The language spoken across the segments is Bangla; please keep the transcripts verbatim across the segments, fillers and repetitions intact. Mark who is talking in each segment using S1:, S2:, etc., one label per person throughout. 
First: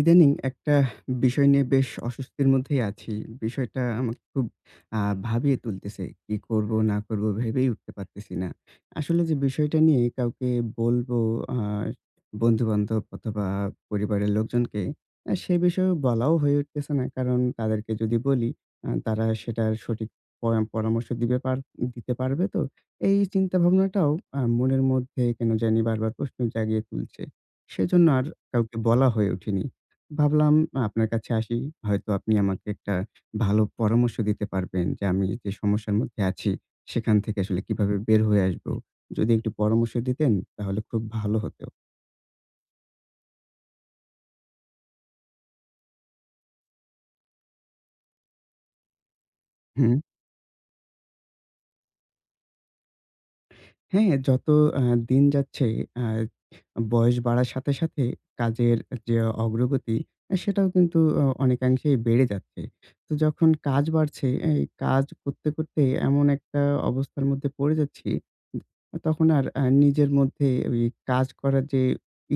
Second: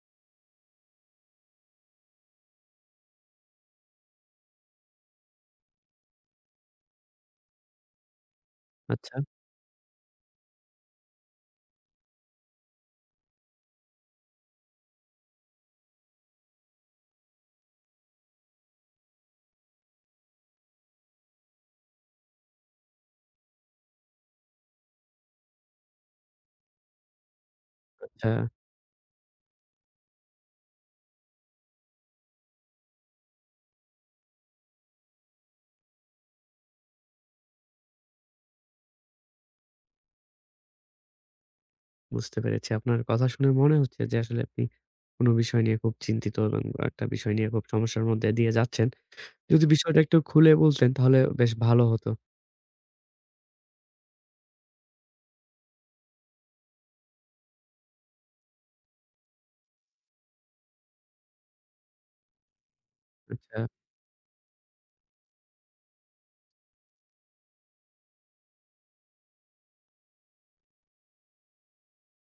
S1: ইদানিং একটা বিষয় নিয়ে বেশ অস্বস্তির মধ্যেই আছি। বিষয়টা আমাকে খুব আ ভাবিয়ে তুলতেছে। কি করব না করব ভেবেই উঠতে পারতেছি না।
S2: আচ্ছা,
S1: আসলে যে বিষয়টা নিয়ে কাউকে বলব, আ বন্ধু-বান্ধব অথবা পরিবারের লোকজনকে, আ সে বিষয়েও বলাও হয়ে উঠতেছে না। কারণ তাদেরকে যদি বলি আ তারা সেটার সঠিক পরা পরামর্শ দিবে পার দিতে পারবে তো? এই চিন্তা ভাবনাটাও আ মনের মধ্যে কেন জানি বারবার প্রশ্ন জাগিয়ে তুলছে। সেজন্য আর
S2: আচ্ছা।
S1: কাউকে বলা হয়ে ওঠেনি। ভাবলাম আপনার কাছে আসি। হয়তো আপনি আমাকে একটা ভালো পরামর্শ দিতে পারবেন যে আমি যে সমস্যার মধ্যে আছি, সেখান থেকে আসলে কিভাবে বের হয়ে আসবো? যদি একটু পরামর্শ দিতেন তাহলে খুব ভালো হতো।
S2: বুঝতে পেরেছি। আপনার কথা শুনে মনে হচ্ছে যে আসলে আপনি কোন বিষয় নিয়ে খুব চিন্তিত এবং একটা বিষয় নিয়ে খুব সমস্যার মধ্যে দিয়ে যাচ্ছেন। যদি বিষয়টা
S1: হু।
S2: একটু খুলে বলতেন তাহলে বেশ ভালো হতো।
S1: হ্যাঁ, যত আ দিন যাচ্ছে, আ বয়স বাড়ার সাথে, সাথে কাজের যে অগ্রগতি, আ সেটাও কিন্তু অ অনেকাংশেই বেড়ে যাচ্ছে। তো যখন
S2: আচ্ছা,
S1: কাজ বাড়ছে, এই কাজ করতে, করতে এমন একটা অবস্থার মধ্যে পড়ে যাচ্ছি, তখন আর আ নিজের মধ্যে ওই কাজ করার যে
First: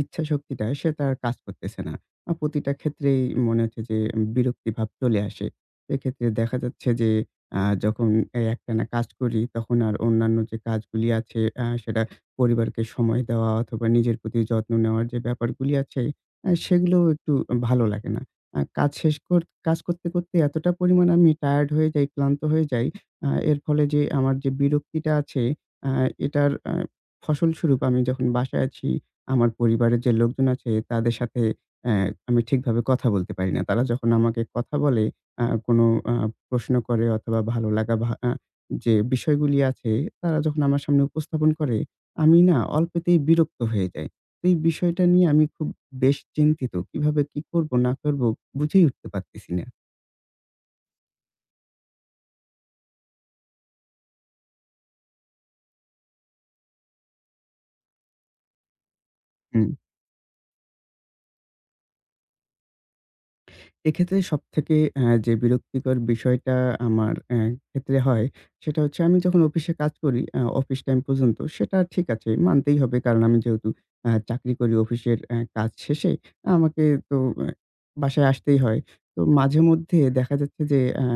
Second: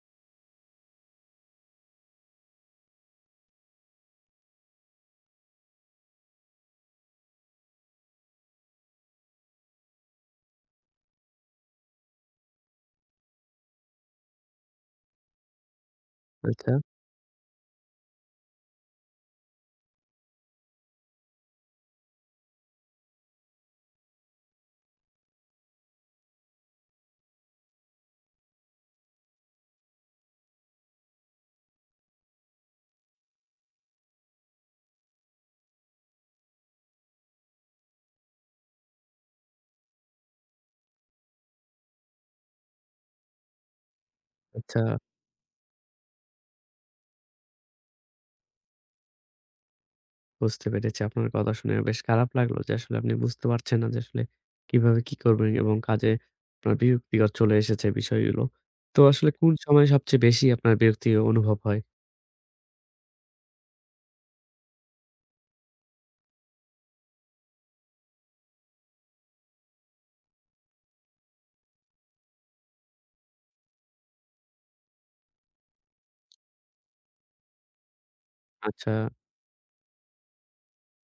S1: ইচ্ছা শক্তিটা সেটা আর কাজ করতেছে না। আ প্রতিটা ক্ষেত্রেই মনে হচ্ছে যে বিরক্তিভাব চলে আসে। এক্ষেত্রে দেখা যাচ্ছে যে আ যখন এই একটানা কাজ করি তখন আর অন্যান্য যে কাজগুলি আছে, আ সেটা পরিবারকে সময় দেওয়া অথবা নিজের প্রতি যত্ন নেওয়ার যে ব্যাপারগুলি আছে, আ
S2: আচ্ছা,
S1: সেগুলোও একটু ভালো লাগে না। আ কাজ শেষ কর কাজ করতে, করতে এতটা পরিমাণ আমি টায়ার্ড হয়ে যাই, ক্লান্ত হয়ে যাই। আ এর ফলে যে আমার যে বিরক্তিটা আছে, আ এটার আ ফসলস্বরূপ আমি যখন বাসায় আছি আমার পরিবারের যে লোকজন আছে তাদের সাথে, অ্যা আমি ঠিকভাবে কথা বলতে পারি না। তারা যখন আমাকে কথা বলে, আ কোনো আ প্রশ্ন করে অথবা ভালো লাগা ভা আ যে বিষয়গুলি আছে তারা যখন আমার সামনে উপস্থাপন করে, আমি না অল্পতেই বিরক্ত হয়ে যাই। তো এই
S2: আচ্ছা।
S1: বিষয়টা নিয়ে আমি খুব বেশ চিন্তিত। কিভাবে কি করব না করব বুঝেই উঠতে পারতেছি না।
S2: বুঝতে পেরেছি। আপনার কথা শুনে বেশ খারাপ লাগলো যে আসলে আপনি বুঝতে পারছেন না যে আসলে কিভাবে কি করবেন এবং কাজে আপনার বিরক্তিকর চলে এসেছে বিষয়গুলো। তো আসলে কোন
S1: হুম।
S2: সময় সবচেয়ে বেশি আপনার বিরক্তি অনুভব হয়?
S1: এক্ষেত্রে সবথেকে অ্যা যে বিরক্তিকর বিষয়টা আমার অ্যা ক্ষেত্রে হয়, সেটা হচ্ছে আমি যখন অফিসে কাজ করি, আ অফিস টাইম পর্যন্ত সেটা ঠিক আছে, মানতেই হবে। কারণ আমি যেহেতু আ চাকরি করি অফিসের অ্যা কাজ শেষে, আমাকে তো অ্যা বাসায় আসতেই হয়।
S2: আচ্ছা,
S1: তো মাঝেমধ্যে দেখা যাচ্ছে যে আ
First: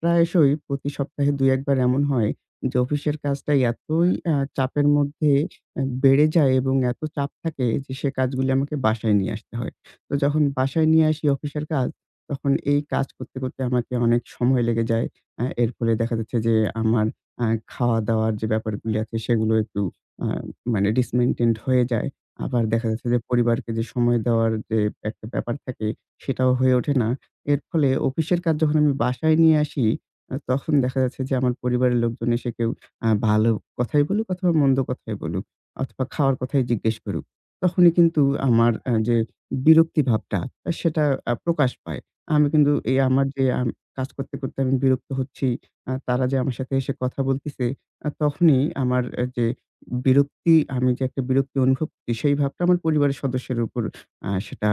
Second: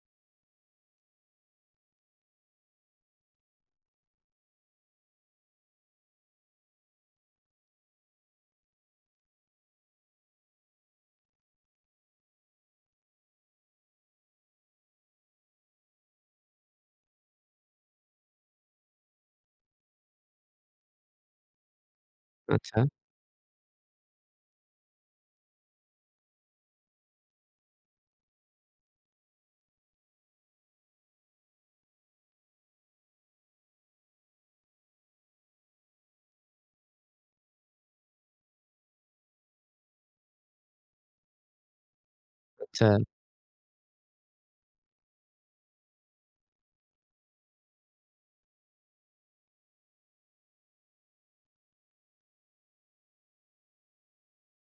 S1: প্রায়শই প্রতি সপ্তাহে দুই এক বার এমন হয় যে অফিসের কাজটা এতই আ চাপের মধ্যে অ্যা বেড়ে যায় এবং এত চাপ থাকে যে সে কাজগুলি আমাকে বাসায় নিয়ে আসতে হয়। তো যখন বাসায় নিয়ে আসি অফিসের কাজ, তখন এই কাজ করতে, করতে আমাকে অনেক সময় লেগে যায়। আ এর ফলে দেখা যাচ্ছে যে আমার আ খাওয়া-দাওয়ার যে ব্যাপারগুলি আছে সেগুলো একটু আ মানে ডিসমেইনটেইনড হয়ে যায়। আবার
S2: আচ্ছা,
S1: দেখা যাচ্ছে যে পরিবারকে যে সময় দেওয়ার যে একটা ব্যাপার থাকে সেটাও হয়ে ওঠে না। এর ফলে অফিসের কাজ যখন আমি বাসায় নিয়ে আসি, আ তখন দেখা যাচ্ছে যে আমার পরিবারের লোকজন এসে কেউ আ ভালো কথাই বলুক অথবা মন্দ কথাই বলুক অথবা খাওয়ার কথাই জিজ্ঞেস করুক। তখনই কিন্তু আমার আ যে বিরক্তি ভাবটা, আ সেটা আ প্রকাশ পায়। আমি কিন্তু
S2: আচ্ছা,
S1: এই আমার যে আম কাজ করতে, করতে আমি বিরক্ত হচ্ছি, আ তারা যে আমার সাথে এসে কথা বলতেছে, আ তখনই আমার অ্যা যে বিরক্তি, আমি যে একটা বিরক্তি অনুভব করছি, সেই ভাবটা আমার পরিবারের সদস্যের উপর আ সেটা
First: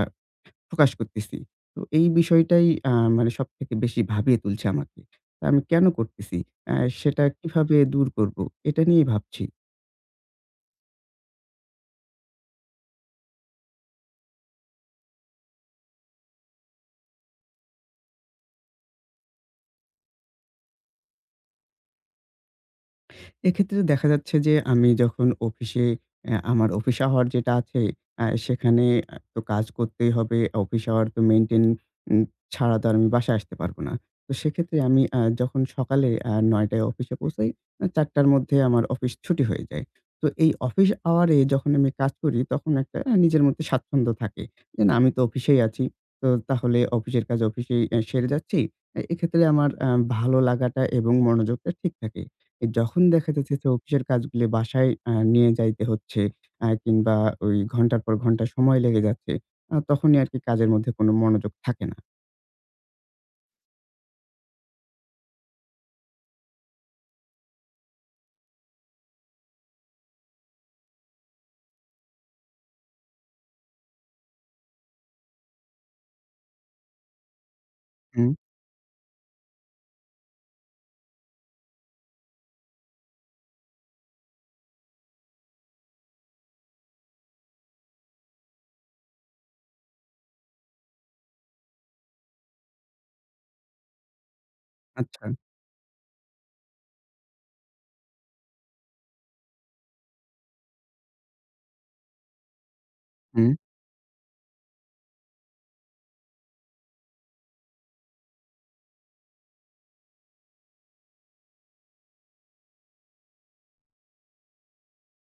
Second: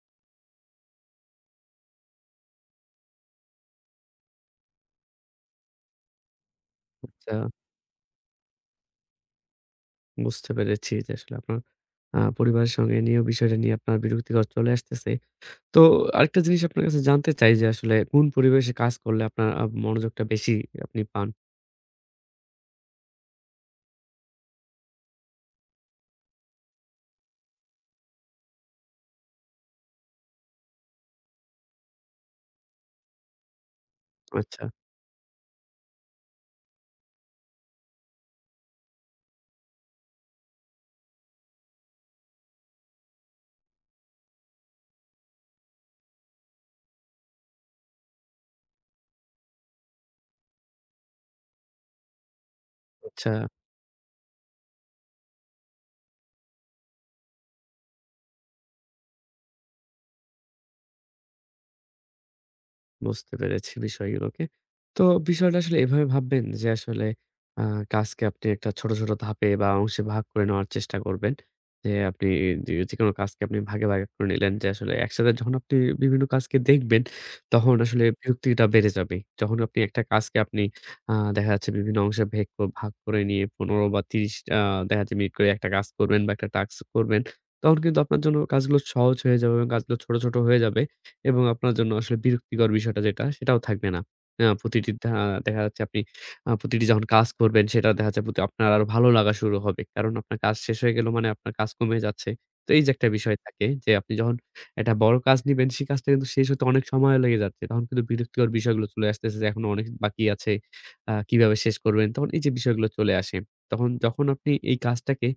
S1: প্রকাশ করতেছি। তো এই বিষয়টাই আ মানে সবথেকে বেশি ভাবিয়ে তুলছে আমাকে। তা আমি কেন করতেছি? অ্যা সেটা
S2: আচ্ছা।
S1: কিভাবে দূর করব? এটা নিয়েই ভাবছি।
S2: বুঝতে পেরেছি যে আসলে আপনার আ পরিবারের সঙ্গে নিয়েও বিষয়টা নিয়ে আপনার বিরক্তিকর চলে আসতেছে। তো আরেকটা জিনিস আপনার কাছে জানতে চাই যে আসলে কোন পরিবেশে কাজ করলে আপনার আ মনোযোগটা বেশি আপনি পান?
S1: এক্ষেত্রে দেখা যাচ্ছে যে আমি যখন অফিসে অ্যা আমার অফিস আওয়ার যেটা আছে, অ্যা সেখানে আ তো কাজ করতেই হবে। অফিস আওয়ার তো মেইনটেইন উম ছাড়া তো আর আমি বাসায় আসতে পারব না। তো
S2: আচ্ছা,
S1: সেক্ষেত্রে আমি আ যখন সকালে আ নয়টায় অফিসে পৌঁছাই, আ চারটার মধ্যে আমার অফিস ছুটি হয়ে যায়। তো এই অফিস আওয়ারে যখন আমি কাজ করি তখন একটা আ নিজের মধ্যে স্বাচ্ছন্দ্য থাকে। যে না, আমি তো অফিসেই আছি। তো তাহলে অফিসের কাজ অফিসেই অ্যা সেরে যাচ্ছি। এ এক্ষেত্রে আমার আ ভালো লাগাটা এবং মনোযোগটা ঠিক থাকে। এ যখন
S2: আচ্ছা।
S1: দেখা যাচ্ছে যে অফিসের কাজগুলি বাসায় আ নিয়ে যাইতে হচ্ছে আ কিংবা ওই ঘন্টার পর ঘন্টা সময় লেগে যাচ্ছে, আ তখনই আরকি কাজের মধ্যে কোনো মনোযোগ থাকে না।
S2: বুঝতে পেরেছি বিষয়গুলোকে। তো বিষয়টা আসলে এভাবে ভাববেন যে আসলে আ কাজকে আপনি একটা ছোট, ছোট ধাপে বা অংশে ভাগ করে নেওয়ার চেষ্টা করবেন। যে আপনি যে যেকোনো কাজকে আপনি ভাগে, ভাগে করে নিলেন যে আসলে একসাথে যখন আপনি বিভিন্ন কাজকে দেখবেন, তখন আসলে
S1: হুম,
S2: বিরক্তিটা বেড়ে যাবে। যখন আপনি একটা কাজকে আপনি আ দেখা যাচ্ছে বিভিন্ন অংশে ভেগ ক- ভাগ করে নিয়ে পনেরো বা ত্রিশ আ দেখা যাচ্ছে মিনিট করে একটা কাজ করবেন বা একটা টাস্ক করবেন। তখন কিন্তু আপনার জন্য কাজগুলো সহজ হয়ে যাবে এবং কাজগুলো ছোট, ছোট হয়ে যাবে। এবং আপনার জন্য আসলে বিরক্তিকর বিষয়টা যেটা সেটাও থাকবে না। আ প্রতিটি দা
S1: আচ্ছা।
S2: দেখা যাচ্ছে আপনি আ প্রতিটি যখন কাজ করবেন সেটা দেখা যাচ্ছে প্রতি আপনার আরো ভালো লাগা শুরু হবে। কারণ আপনার কাজ শেষ হয়ে গেল মানে আপনার কাজ কমে যাচ্ছে। তো এই যে একটা বিষয়
S1: হুম,
S2: থাকে যে আপনি যখন একটা বড় কাজ নিবেন সেই কাজটা কিন্তু শেষ হতে অনেক সময় লেগে যাচ্ছে। তখন কিন্তু বিরক্তিকর বিষয়গুলো চলে আসতেছে যে এখনো অনেক বাকি আছে। আ কিভাবে শেষ করবেন? তখন এই যে বিষয়গুলো চলে আসে। তখন যখন আপনি এই কাজটাকে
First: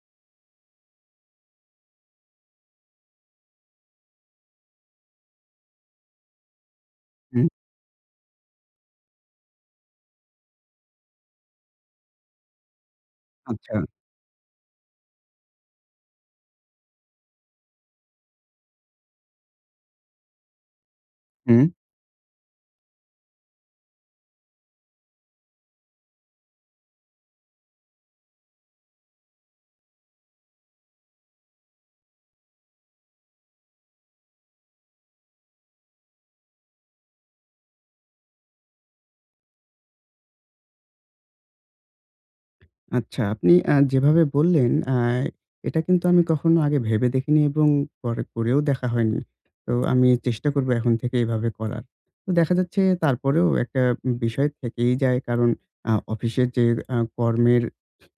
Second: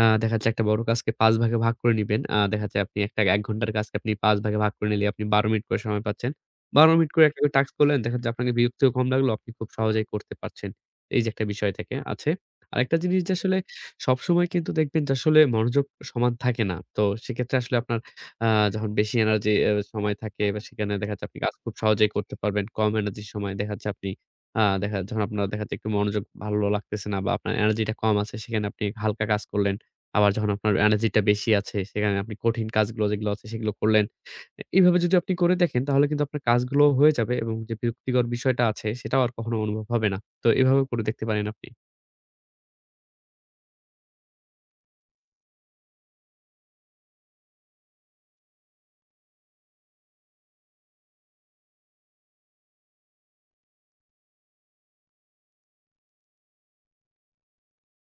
S2: আ দেখা যাচ্ছে একটা বড় কাজকে পাঁচ ভাগে ভাগ করে নিবেন। আ দেখা যাচ্ছে আপনি একটা এক ঘন্টার কাজকে আপনি পাঁচ ভাগে ভাগ করে নিলে আপনি বারো মিনিট করে সময় পাচ্ছেন। বারো মিনিট করে একটা
S1: হুম,
S2: করে টাস্ক করলেন। দেখা যাচ্ছে আপনাকে বিরক্তিও কম লাগলো। আপনি খুব সহজেই করতে পারছেন। এই যে একটা বিষয় থেকে আছে। আরেকটা জিনিস যে আসলে
S1: আচ্ছা।
S2: সবসময় কিন্তু দেখবেন যে আসলে মনোযোগ সমান থাকে না। তো সেক্ষেত্রে আসলে আপনার আ যখন বেশি এনার্জি এ সময় থাকে বা সেখানে দেখা যাচ্ছে আপনি কাজ
S1: হুম।
S2: খুব সহজেই করতে পারবেন। কম এনার্জির সময় দেখা যাচ্ছে আপনি আ দেখা যখন আপনার দেখা যাচ্ছে একটু মনোযোগ ভালো লাগতেছে না বা আপনার এনার্জিটা কম আছে সেখানে আপনি হালকা কাজ করলেন। আবার যখন আপনার এনার্জিটা বেশি আছে, সেখানে আপনি কঠিন কাজগুলো যেগুলো আছে সেগুলো করলেন। এ এইভাবে যদি আপনি করে দেখেন তাহলে কিন্তু আপনার কাজগুলোও হয়ে যাবে এবং যে বিরক্তিকর বিষয়টা আছে সেটাও আর কখনো অনুভব হবে না। তো এভাবেও করে দেখতে পারেন আপনি।
S1: আচ্ছা, আপনি আ যেভাবে বললেন, আ এটা কিন্তু আমি কখনো আগে ভেবে দেখিনি এবং পরে করেও দেখা হয়নি। তো আমি চেষ্টা করব এখন থেকে এভাবে করার। তো দেখা যাচ্ছে তারপরেও একটা বিষয় থেকেই যায় কারণ আ অফিসের যে আ কর্মের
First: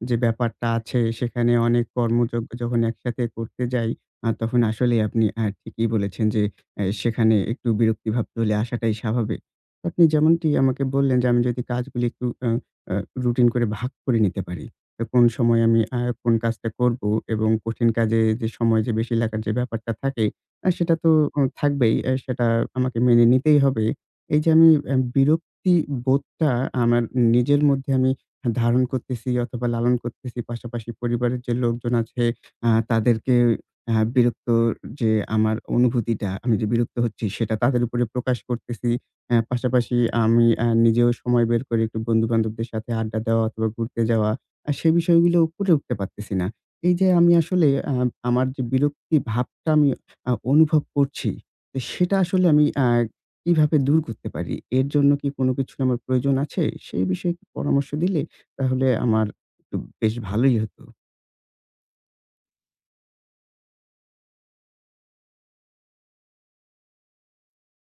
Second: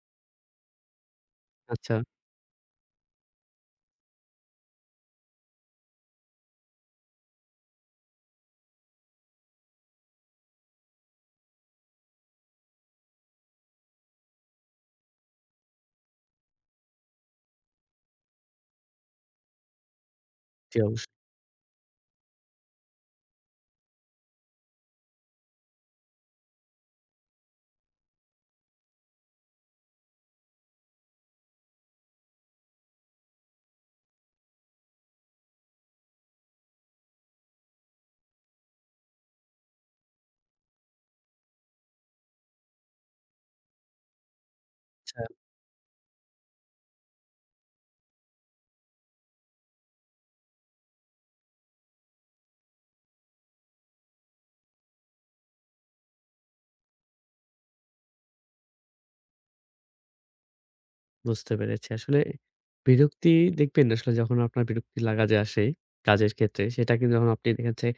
S1: যে ব্যাপারটা আছে সেখানে অনেক
S2: আচ্ছা,
S1: কর্মযজ্ঞ যখন একসাথে করতে যাই, আ তখন আসলেই আপনি আ ঠিকই বলেছেন যে অ্যা সেখানে একটু বিরক্তিভাব চলে আসাটাই স্বাভাবিক। আপনি যেমনটি আমাকে বললেন যে আমি যদি কাজগুলি একটু আ আ রুটিন করে ভাগ করে নিতে পারি। তো কোন সময় আমি আ কোন কাজটা করব এবং কঠিন কাজে যে সময় যে বেশি লাগার যে ব্যাপারটা থাকে, আ
S2: জি
S1: সেটা তো
S2: অবশ্যই।
S1: উ থাকবেই। অ্যা সেটা আমাকে মেনে নিতেই হবে। এই যে আমি অ্যা বিরক্তি বোধটা আমার নিজের মধ্যে আমি ধারণ করতেছি অথবা লালন করতেছি। পাশাপাশি পরিবারের যে লোকজন আছে আ তাদেরকে আ বিরক্ত যে আমার অনুভূতিটা, আমি যে বিরক্ত হচ্ছি সেটা তাদের উপরে প্রকাশ করতেছি। অ্যা পাশাপাশি আমি অ্যা নিজেও সময় বের করে একটু বন্ধু-বান্ধবদের সাথে আড্ডা দেওয়া অথবা ঘুরতে যাওয়া, আ সেই বিষয়গুলো করে উঠতে পারতেছি না। এই যে আমি আসলে আ আমার যে বিরক্তি ভাবটা আমি আ অনুভব করছি, তো সেটা আসলে আমি আ কিভাবে দূর করতে পারি? এর জন্য কি কোনো কিছুর আমার প্রয়োজন আছে? সেই বিষয়ে একটু পরামর্শ দিলে তাহলে আমার একটু বেশ ভালোই হতো।
S2: বুঝতে পেরেছি। আসলে বিরক্তি দেখবেন আসলে যখন আপনার বিরক্তি লাগা যে আসে কাজের ক্ষেত্রে, সেটা কিন্তু যখন আপনি দেখা যাচ্ছে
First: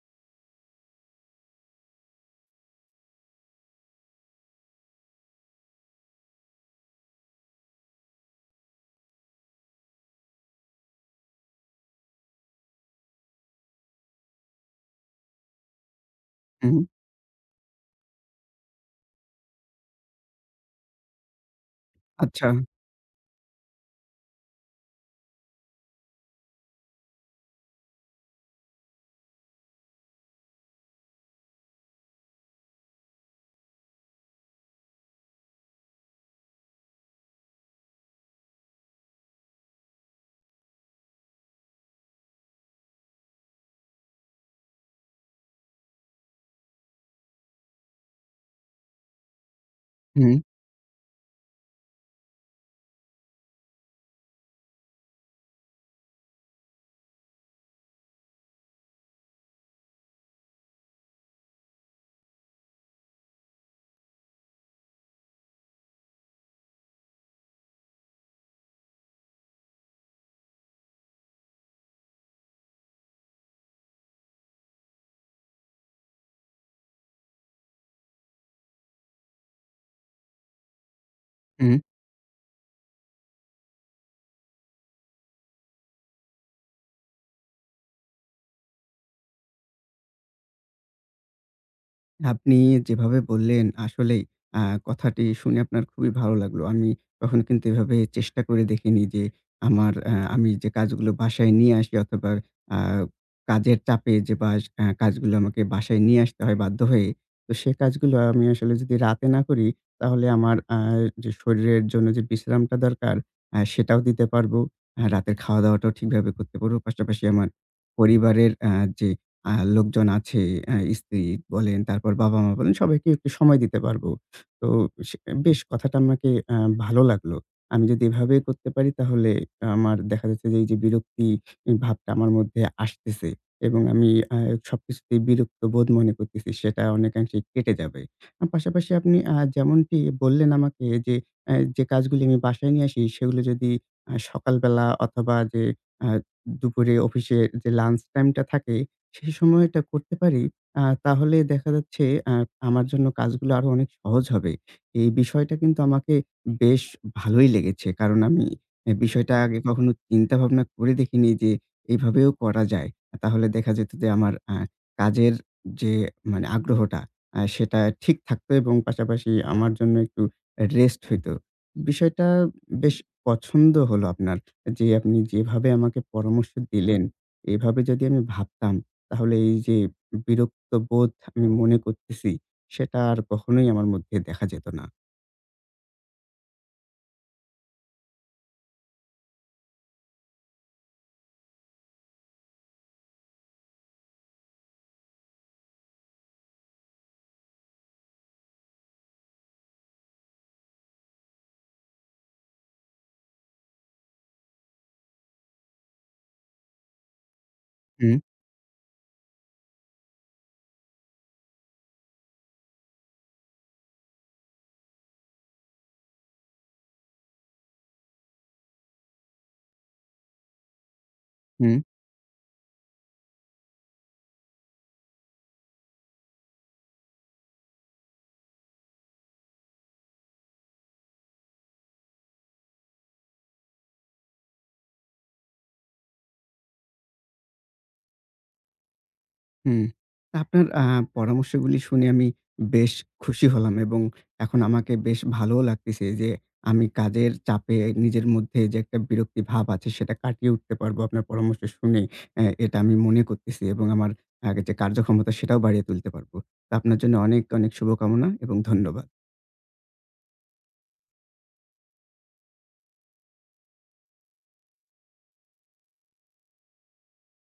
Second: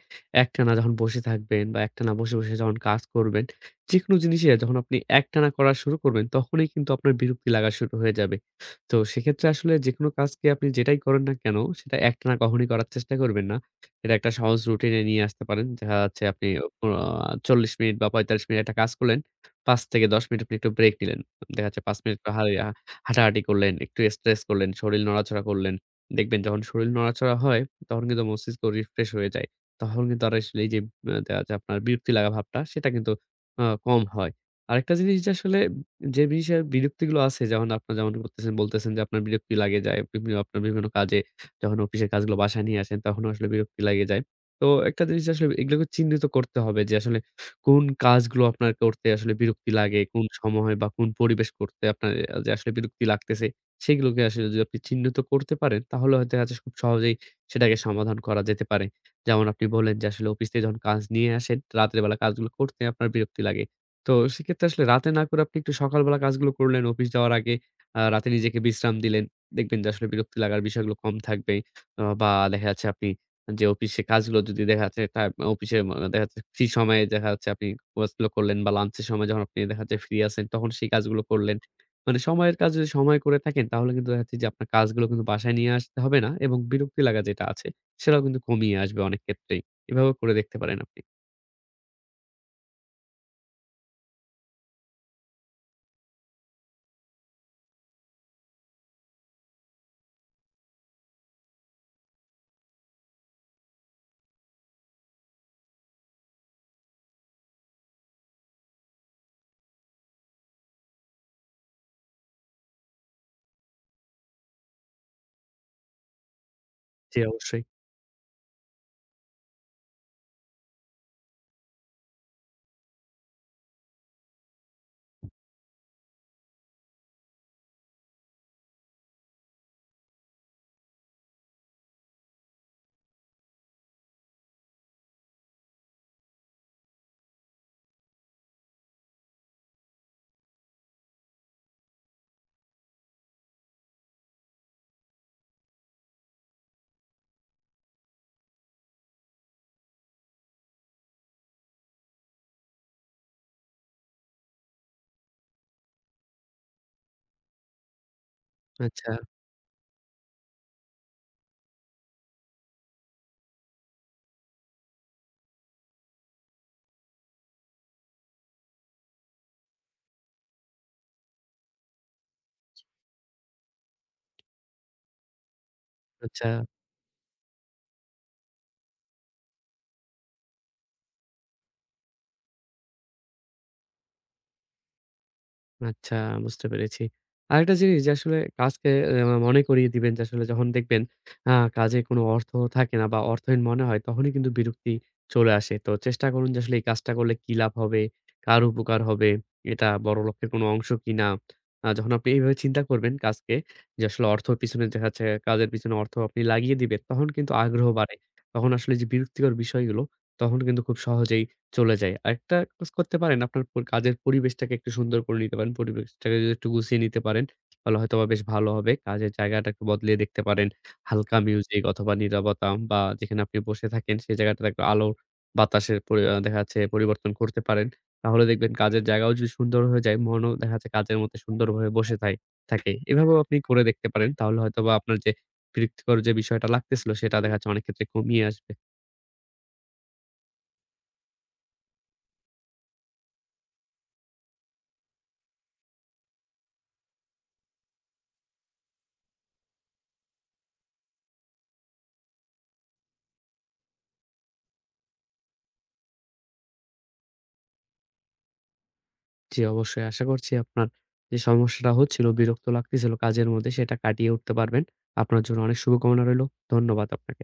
S2: একটানা যখন বসে থাকবেন বা একটানা বসে, বসে যখন কাজ করবেন, যেকোনো জিনিসই যখন আপনি একটানা করা শুরু করবেন, তখনই কিন্তু আপনার বিরক্তি লাগা শুরু হয়ে যাবে। তো সেক্ষেত্রে আসলে যেকোনো কাজকে আপনি যেটাই করেন না কেন, সেটা একটানা কখনোই করার চেষ্টা করবেন না। এটা একটা সহজ রুটিনে নিয়ে আসতে পারেন। দেখা যাচ্ছে আপনি অ
S1: হুম,
S2: চল্লিশ মিনিট বা পঁয়তাল্লিশ মিনিট একটা কাজ করলেন। পাঁচ থেকে দশ মিনিট আপনি একটু ব্রেক নিলেন। দেখা যাচ্ছে পাঁচ মিনিট
S1: আচ্ছা।
S2: হাঁটাহাঁটি করলেন, একটু স্ট্রেচ করলেন, শরীর নড়াচড়া করলেন। দেখবেন যখন শরীর নড়াচড়া হয়, তখন কিন্তু মস্তিষ্ক রিফ্রেশ হয়ে যায়। তখন কিন্তু আর আসলে এই যে আ দেখা যাচ্ছে আপনার বিরক্তি লাগা ভাবটা সেটা কিন্তু আ কম হয়। আরেকটা জিনিস যে আসলে যে বিষয়ে বিরক্তিগুলো আছে যেমন আপনার যেমন করতেছেন বলতেছেন যে আপনার বিরক্তি লাগে যায়। বিভিন্ন আপনার বিভিন্ন কাজে যখন অফিসের কাজগুলো বাসায় নিয়ে আসেন তখনও আসলে বিরক্তি লেগে যায়। তো একটা জিনিস আসলে এগুলোকে চিহ্নিত করতে হবে যে আসলে কোন কাজগুলো আপনার করতে আসলে বিরক্তি লাগে? কোন
S1: হুম,
S2: সময় বা কোন পরিবেশ করতে আপনার আ যে আসলে বিরক্তি লাগতেছে, সেগুলোকে আসলে যদি আপনি চিহ্নিত করতে পারেন, তাহলে হয়তো দেখা যাচ্ছে খুব সহজেই সেটাকে সমাধান করা যেতে পারে। যেমন আপনি বললেন যে আসলে অফিস থেকে যখন কাজ নিয়ে আসেন, রাতের বেলা কাজগুলো করতে আপনার বিরক্তি লাগে। তো সেক্ষেত্রে আসলে রাতে না করে আপনি একটু সকালবেলা কাজগুলো করলেন, অফিস যাওয়ার আগে আ রাতে নিজেকে বিশ্রাম দিলেন। দেখবেন যে আসলে বিরক্তি লাগার বিষয়গুলো কম থাকবে। আ বা দেখা যাচ্ছে আপনি যে অফিসে কাজগুলো যদি দেখা যাচ্ছে টা অফিসে মা দেখা যাচ্ছে ফ্রি সময়ে দেখা যাচ্ছে আপনি কাজগুলো করলেন বা লাঞ্চের সময় যখন আপনি দেখা যাচ্ছে ফ্রি আছেন তখন সেই কাজগুলো করলেন।
S1: হুম।
S2: মানে সময়ের কাজ যদি সময় করে থাকেন তাহলে কিন্তু দেখা যাচ্ছে যে আপনার কাজগুলো কিন্তু বাসায় নিয়ে আসতে হবে না এবং বিরক্তি লাগা যেটা আছে সেটাও কিন্তু কমিয়ে আসবে অনেক ক্ষেত্রেই। এভাবেও করে দেখতে পারেন আপনি।
S1: আপনি যেভাবে বললেন আসলেই, আ কথাটি শুনে আপনার খুবই ভালো লাগলো। আমি কখনো কিন্তু এভাবে চেষ্টা করে দেখিনি যে আমার আ আমি যে কাজগুলো বাসায় নিয়ে আসি অথবা আ কাজের চাপে যে বাস আ কাজগুলো আমাকে বাসায় নিয়ে আসতে হয় বাধ্য হয়ে। তো সে কাজগুলো আমি আসলে যদি রাতে না করি তাহলে আমার আ যে শরীরের জন্য যে বিশ্রামটা দরকার, আ সেটাও দিতে পারবো। আ রাতের খাওয়া-দাওয়াটাও ঠিকভাবে করতে পারবো।
S2: জি,
S1: পাশাপাশি আমার
S2: অবশ্যই।
S1: পরিবারের আ যে আ লোকজন আছে, অ্যা স্ত্রী বলেন, তারপর বাবা-মা বলেন, সবাইকে একটু সময় দিতে পারবো। তো সে বেশ কথাটা আমাকে আ ভালো লাগলো। আমি যদি এভাবে করতে পারি তাহলে আমার দেখা যাচ্ছে যে, এই যে বিরক্তি ভাবটা আমার মধ্যে আসতেছে এবং আমি আ সবকিছুতেই বিরক্ত বোধ মনে করতেছি, সেটা অনেকাংশেই কেটে যাবে। আ পাশাপাশি আপনি আ যেমনটি বললেন আমাকে যে, অ্যা যে কাজগুলি আমি বাসায় নিয়ে আসি, সেগুলো যদি আ সকালবেলা অথবা যে আ দুপুরে অফিসে যে লাঞ্চ টাইমটা থাকে সেই সময়টা করতে পারি, আ তাহলে দেখা যাচ্ছে আ আমার জন্য কাজগুলো আরো অনেক সহজ হবে। এই বিষয়টা কিন্তু আমাকে বেশ ভালোই লেগেছে। কারণ আমি এ
S2: আচ্ছা,
S1: বিষয়টা আগে কখনো চিন্তা ভাবনা করে দেখিনি যে এভাবেও করা যায়। তাহলে দেখা যেত যে আমার আ কাজের যে মানে আগ্রহটা, আ সেটা ঠিক থাকতো এবং পাশাপাশি আমার জন্য একটু রেস্ট হইতো। বিষয়টা বেশ পছন্দ হলো আপনার। যে আপনি যেভাবে আমাকে
S2: আচ্ছা।
S1: পরামর্শ দিলেন, এভাবে যদি আমি ভাবতাম তাহলে এই যে বিরক্তবোধ আমি মনে করতেছি, সেটা আর কখনোই আমার মধ্যে দেখা যেত না।
S2: আচ্ছা বুঝতে পেরেছি। আরেকটা জিনিস যে আসলে কাজকে আ মনে করিয়ে দিবেন যে আসলে যখন দেখবেন আ কাজে কোনো অর্থ থাকে না বা অর্থহীন মনে হয় তখনই কিন্তু বিরক্তি চলে আসে। তো চেষ্টা করুন যে আসলে এই কাজটা করলে কি লাভ হবে? কার উপকার হবে? এটা বড় লক্ষ্যের কোনো অংশ কিনা? আ যখন আপনি এইভাবে চিন্তা করবেন কাজকে যে আসলে অর্থর পিছনে দেখা যাচ্ছে কাজের পিছনে অর্থ আপনি লাগিয়ে দিবেন তখন কিন্তু আগ্রহ বাড়ে।
S1: হুম,
S2: তখন আসলে যে বিরক্তিকর বিষয়গুলো তখন কিন্তু খুব সহজেই চলে যাই। আরেকটা কাজ করতে পারেন, আপনার প কাজের পরিবেশটাকে একটু সুন্দর করে নিতে পারেন। পরিবেশটাকে যদি একটু গুছিয়ে নিতে পারেন, তাহলে হয়তোবা বেশ ভালো হবে। কাজের জায়গাটা একটু বদলিয়ে দেখতে পারেন। হালকা
S1: হুম,
S2: মিউজিক অথবা নীরবতা বা যেখানে আপনি বসে থাকেন, সেই জায়গাটাতে একটু আলো বাতাসের পরি আ দেখা যাচ্ছে পরিবর্তন করতে পারেন। তাহলে দেখবেন কাজের জায়গাও যদি সুন্দর হয়ে যায়, মনও দেখা যাচ্ছে কাজের মধ্যে সুন্দরভাবে বসে থাই থাকে। এভাবেও আপনি করে দেখতে পারেন। তাহলে হয়তোবা আপনার যে বিরক্তিকর যে বিষয়টা লাগতেছিল, সেটা দেখা যাচ্ছে অনেক ক্ষেত্রে কমিয়ে আসবে।
S1: হুম। আপনার আ পরামর্শগুলি শুনে আমি বেশ খুশি হলাম এবং এখন আমাকে বেশ ভালোও লাগতেছে যে আমি কাজের চাপে নিজের মধ্যে যে একটা বিরক্তি ভাব আছে সেটা কাটিয়ে উঠতে পারবো আপনার পরামর্শ শুনে। অ্যা এটা আমি মনে করতেছি এবং আমার আ যে কার্যক্ষমতা সেটাও বাড়িয়ে তুলতে পারবো। তো আপনার জন্য অনেক, অনেক শুভকামনা এবং ধন্যবাদ।
S2: জি, অবশ্যই আশা করছি আপনার যে সমস্যাটা হচ্ছিল, বিরক্ত লাগতেছিল কাজের মধ্যে সেটা কাটিয়ে উঠতে পারবেন। আপনার জন্য অনেক শুভকামনা রইলো। ধন্যবাদ আপনাকে।